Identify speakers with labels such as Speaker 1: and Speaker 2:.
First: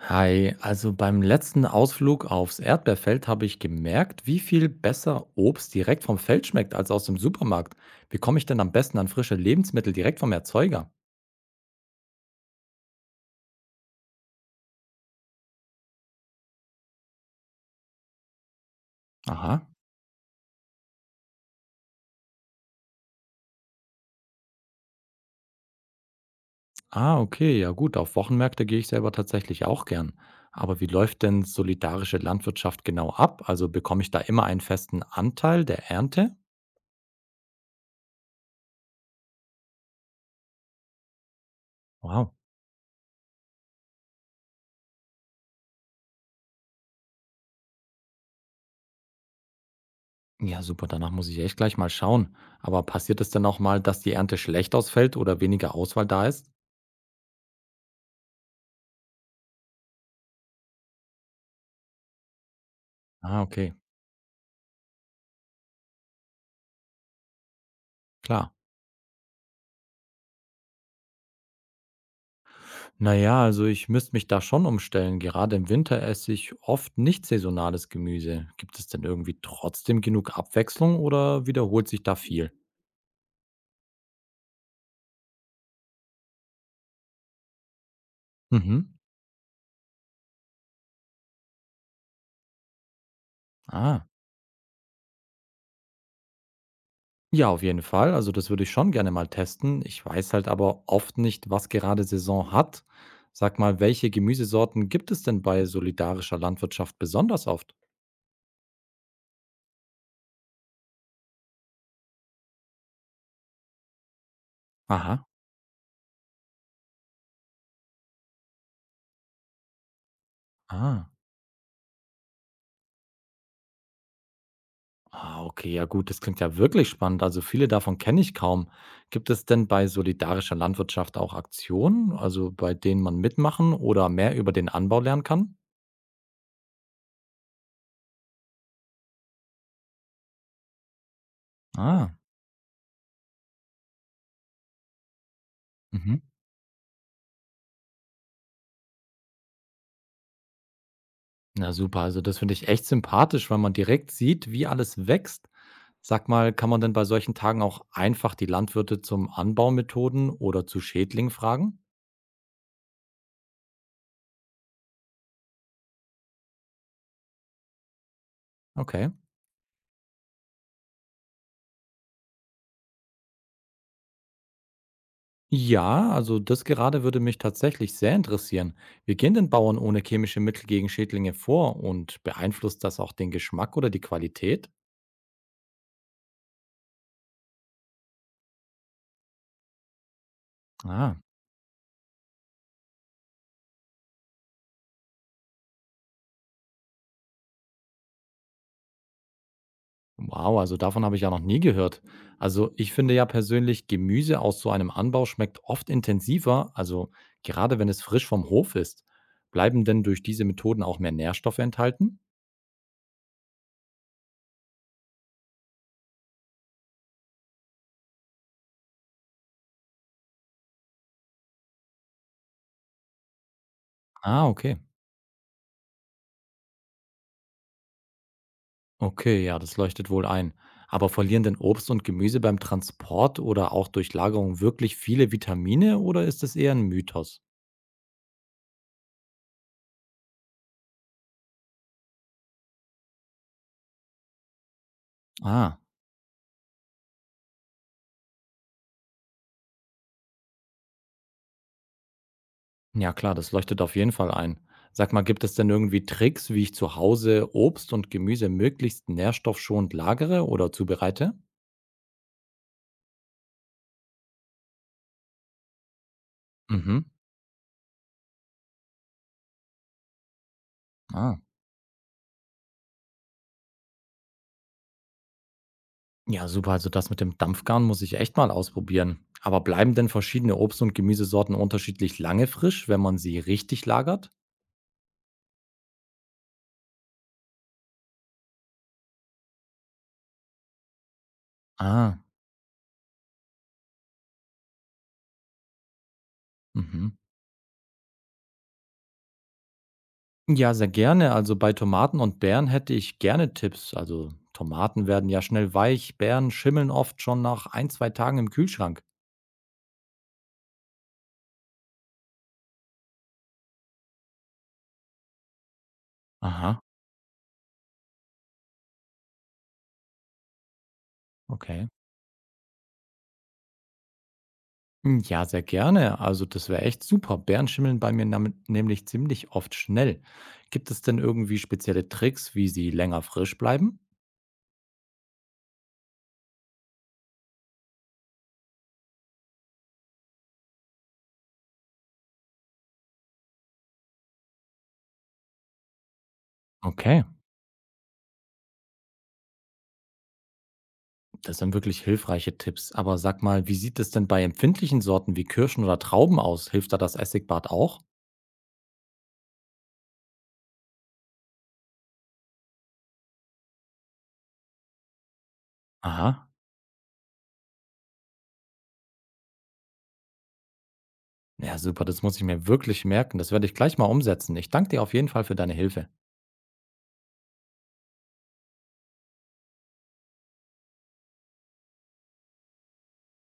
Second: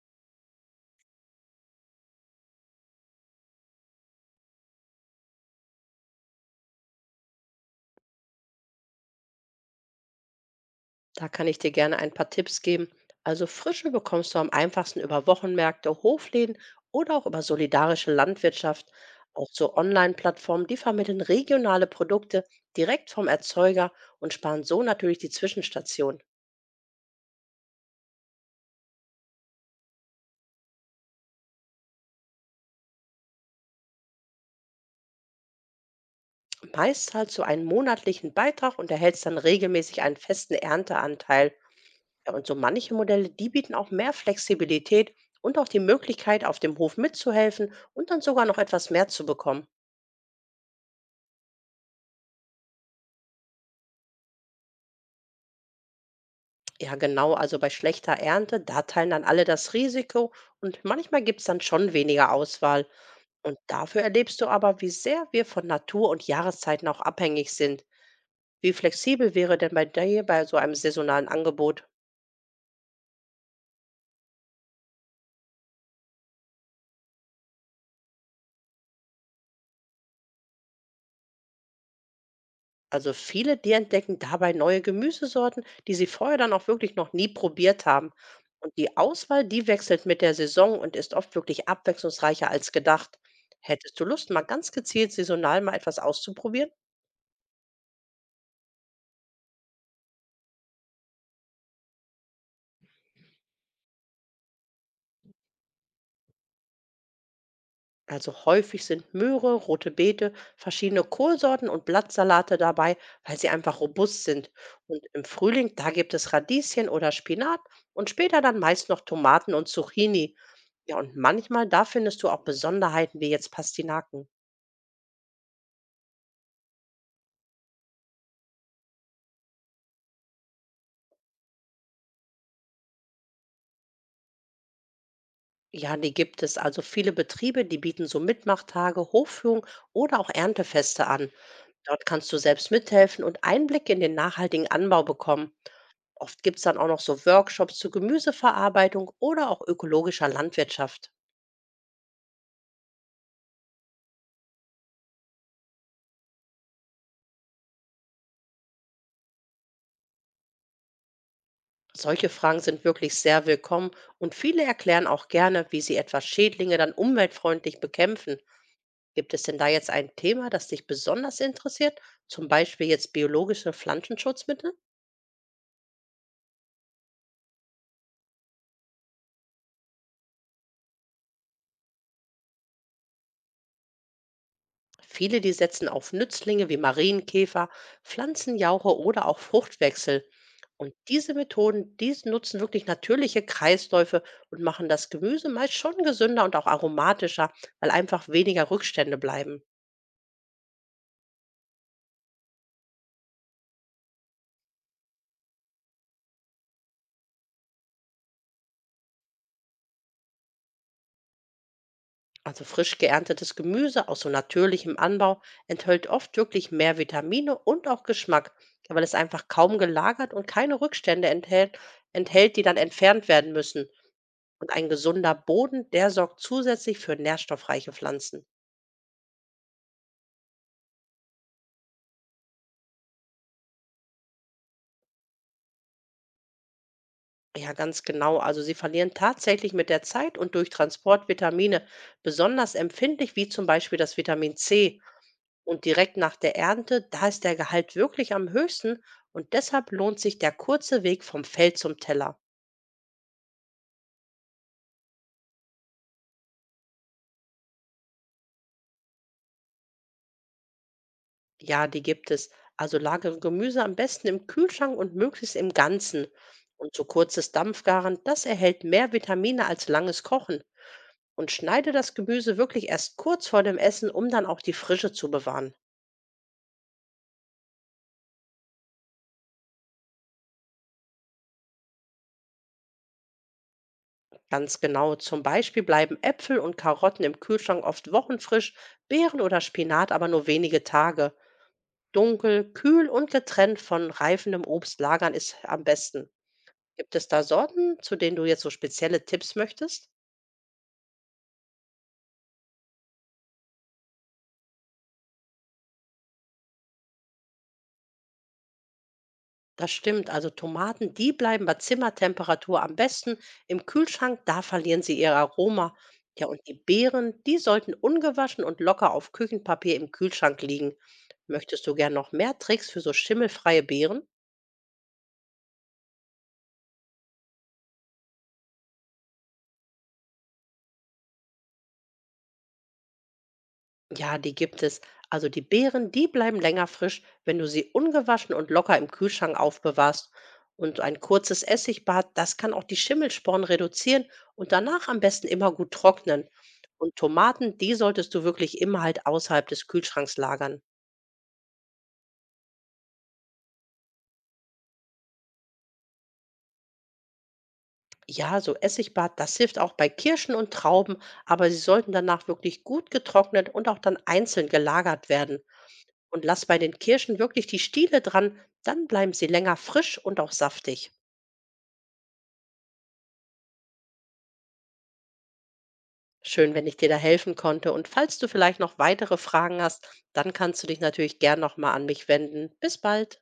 Speaker 1: Hi, also beim letzten Ausflug aufs Erdbeerfeld habe ich gemerkt, wie viel besser Obst direkt vom Feld schmeckt als aus dem Supermarkt. Wie komme ich denn am besten an frische Lebensmittel direkt vom Erzeuger?
Speaker 2: Da kann ich dir gerne ein paar Tipps geben. Also Frische bekommst du am einfachsten über Wochenmärkte, Hofläden oder auch über solidarische Landwirtschaft. Auch
Speaker 1: Aha.
Speaker 2: so Online-Plattformen, die vermitteln regionale Produkte direkt vom Erzeuger und sparen so natürlich die Zwischenstation.
Speaker 1: Ah, okay, ja gut, auf Wochenmärkte gehe ich selber tatsächlich auch gern. Aber wie läuft denn solidarische Landwirtschaft genau ab? Also bekomme ich da immer einen festen Anteil der Ernte?
Speaker 2: Meist zahlst du einen monatlichen Beitrag und erhältst dann regelmäßig einen festen Ernteanteil.
Speaker 1: Wow.
Speaker 2: Ja, und so manche Modelle, die bieten auch mehr Flexibilität und auch die Möglichkeit, auf dem Hof mitzuhelfen und dann sogar noch etwas mehr zu bekommen.
Speaker 1: Ja, super, danach muss ich echt gleich mal schauen. Aber passiert es denn auch mal, dass die Ernte schlecht ausfällt oder weniger Auswahl da ist?
Speaker 2: Ja, genau. Also bei schlechter Ernte, da teilen dann alle das Risiko und manchmal gibt es dann schon weniger Auswahl.
Speaker 1: Ah,
Speaker 2: Und
Speaker 1: okay,
Speaker 2: dafür erlebst du aber, wie sehr wir von Natur und Jahreszeiten auch abhängig sind.
Speaker 1: klar.
Speaker 2: Wie flexibel wäre denn bei dir bei so einem saisonalen Angebot?
Speaker 1: Na ja, also ich müsste mich da schon umstellen. Gerade im Winter esse ich oft nicht saisonales Gemüse. Gibt es denn irgendwie trotzdem genug Abwechslung oder wiederholt sich da viel?
Speaker 2: Also viele, die entdecken dabei neue Gemüsesorten, die sie vorher dann auch wirklich noch nie probiert haben. Und
Speaker 1: Mhm.
Speaker 2: die Auswahl, die wechselt mit der Saison und ist oft wirklich abwechslungsreicher als gedacht. Hättest du
Speaker 1: Ah.
Speaker 2: Lust, mal ganz gezielt saisonal mal etwas auszuprobieren?
Speaker 1: Ja, auf jeden Fall. Also das würde ich schon gerne mal testen. Ich weiß halt aber oft nicht, was gerade Saison hat. Sag mal, welche Gemüsesorten gibt es denn bei solidarischer Landwirtschaft besonders oft?
Speaker 2: Also häufig sind Möhre, rote Beete, verschiedene Kohlsorten und Blattsalate dabei, weil sie einfach robust sind. Und
Speaker 1: Aha.
Speaker 2: im Frühling, da gibt es Radieschen oder Spinat und später dann meist noch Tomaten und Zucchini. Ja,
Speaker 1: Ah.
Speaker 2: und manchmal, da findest du auch Besonderheiten wie jetzt Pastinaken.
Speaker 1: Ah, okay, ja gut, das klingt ja wirklich spannend. Also viele davon kenne ich kaum. Gibt es denn bei solidarischer Landwirtschaft auch Aktionen, also bei denen man mitmachen oder mehr über den Anbau lernen kann?
Speaker 2: Ja, die gibt es. Also viele Betriebe, die bieten so Mitmachtage, Hofführungen oder auch Erntefeste an. Dort
Speaker 1: Ah,
Speaker 2: kannst du selbst mithelfen und Einblicke in den nachhaltigen Anbau bekommen.
Speaker 1: mhm.
Speaker 2: Oft gibt es dann auch noch so Workshops zur Gemüseverarbeitung oder auch ökologischer Landwirtschaft.
Speaker 1: Na super, also das finde ich echt sympathisch, weil man direkt sieht, wie alles wächst. Sag mal, kann man denn bei solchen Tagen auch einfach die Landwirte zum Anbaumethoden oder zu Schädlingen fragen?
Speaker 2: Solche Fragen sind wirklich sehr willkommen und viele erklären auch gerne, wie sie etwa Schädlinge dann umweltfreundlich bekämpfen.
Speaker 1: Okay.
Speaker 2: Gibt es denn da jetzt ein Thema, das dich besonders interessiert? Zum Beispiel jetzt biologische Pflanzenschutzmittel?
Speaker 1: Ja, also das gerade würde mich tatsächlich sehr interessieren. Wie gehen denn Bauern ohne chemische Mittel gegen Schädlinge vor und beeinflusst das auch den Geschmack oder die Qualität?
Speaker 2: Viele, die setzen auf Nützlinge wie Marienkäfer, Pflanzenjauche oder auch Fruchtwechsel. Und
Speaker 1: Ah,
Speaker 2: diese Methoden, die nutzen wirklich natürliche Kreisläufe und machen das Gemüse meist schon gesünder und auch aromatischer, weil einfach weniger Rückstände bleiben.
Speaker 1: wow, also davon habe ich ja noch nie gehört. Also ich finde ja persönlich, Gemüse aus so einem Anbau schmeckt oft intensiver, also gerade wenn es frisch vom Hof ist. Bleiben denn durch diese Methoden auch mehr Nährstoffe enthalten?
Speaker 2: Also frisch geerntetes Gemüse aus so natürlichem Anbau enthält oft wirklich mehr Vitamine und auch Geschmack, weil es einfach kaum gelagert und keine Rückstände enthält, enthält die dann entfernt werden müssen.
Speaker 1: Ah,
Speaker 2: Und
Speaker 1: okay.
Speaker 2: ein gesunder Boden, der sorgt zusätzlich für nährstoffreiche Pflanzen.
Speaker 1: Okay, ja, das leuchtet wohl ein. Aber verlieren denn Obst und Gemüse beim Transport oder auch durch Lagerung wirklich viele Vitamine oder ist es eher ein Mythos?
Speaker 2: Ja, ganz genau. Also sie verlieren tatsächlich mit der Zeit und durch Transport Vitamine, besonders empfindlich wie zum Beispiel das Vitamin C.
Speaker 1: Ah,
Speaker 2: Und direkt nach der Ernte, da ist der Gehalt wirklich am höchsten und deshalb lohnt sich der kurze Weg vom Feld zum Teller.
Speaker 1: ja klar, das leuchtet auf jeden Fall ein. Sag mal, gibt es denn irgendwie Tricks, wie ich zu Hause Obst und Gemüse möglichst nährstoffschonend lagere oder zubereite?
Speaker 2: Ja, die gibt es. Also lagere Gemüse am besten im Kühlschrank und möglichst im Ganzen. Und
Speaker 1: Mhm.
Speaker 2: so kurzes Dampfgaren, das erhält mehr Vitamine als langes Kochen.
Speaker 1: Ah.
Speaker 2: Und schneide das Gemüse wirklich erst kurz vor dem Essen, um dann auch die Frische zu bewahren.
Speaker 1: Ja, super. Also das mit dem Dampfgarn muss ich echt mal ausprobieren. Aber bleiben denn verschiedene Obst- und Gemüsesorten unterschiedlich lange frisch, wenn man sie richtig lagert?
Speaker 2: Ganz genau, zum Beispiel bleiben Äpfel und Karotten im Kühlschrank oft wochenfrisch, Beeren oder Spinat aber nur wenige Tage.
Speaker 1: Ah.
Speaker 2: Dunkel, kühl und getrennt von reifendem Obst lagern ist am besten.
Speaker 1: Mhm.
Speaker 2: Gibt es da Sorten, zu denen du jetzt so spezielle Tipps möchtest?
Speaker 1: Ja, sehr gerne. Also bei Tomaten und Beeren hätte ich gerne Tipps. Also Tomaten werden ja schnell weich, Beeren schimmeln oft schon nach ein, zwei Tagen im Kühlschrank.
Speaker 2: Das stimmt. Also Tomaten, die bleiben bei Zimmertemperatur am besten. Im Kühlschrank, da verlieren sie ihr Aroma. Ja, und die
Speaker 1: Aha,
Speaker 2: Beeren, die sollten ungewaschen und locker auf Küchenpapier im Kühlschrank liegen. Möchtest
Speaker 1: okay.
Speaker 2: du gern noch mehr Tricks für so schimmelfreie Beeren?
Speaker 1: Hm, ja, sehr gerne. Also das wäre echt super. Beeren schimmeln bei mir nämlich ziemlich oft schnell. Gibt es denn irgendwie spezielle Tricks, wie sie länger frisch bleiben?
Speaker 2: Ja, die gibt es. Also die Beeren, die bleiben länger frisch, wenn du sie ungewaschen und locker im Kühlschrank aufbewahrst. Und ein kurzes Essigbad, das kann auch die Schimmelsporen reduzieren und danach am besten immer gut trocknen. Und
Speaker 1: Okay.
Speaker 2: Tomaten, die solltest du wirklich immer halt außerhalb des Kühlschranks lagern.
Speaker 1: Das sind wirklich hilfreiche Tipps. Aber sag mal, wie sieht es denn bei empfindlichen Sorten wie Kirschen oder Trauben aus? Hilft da das Essigbad auch?
Speaker 2: Ja, so Essigbad, das hilft auch bei Kirschen und Trauben, aber sie sollten danach wirklich gut getrocknet und auch dann einzeln gelagert werden. Und
Speaker 1: Aha.
Speaker 2: lass bei den Kirschen wirklich die Stiele dran, dann bleiben sie länger frisch und auch saftig.
Speaker 1: Ja, super, das muss ich mir wirklich merken. Das werde ich gleich mal umsetzen. Ich danke dir auf jeden Fall für deine Hilfe.
Speaker 2: Schön, wenn ich dir da helfen konnte. Und falls du vielleicht noch weitere Fragen hast, dann kannst du dich natürlich gern nochmal an mich wenden. Bis bald.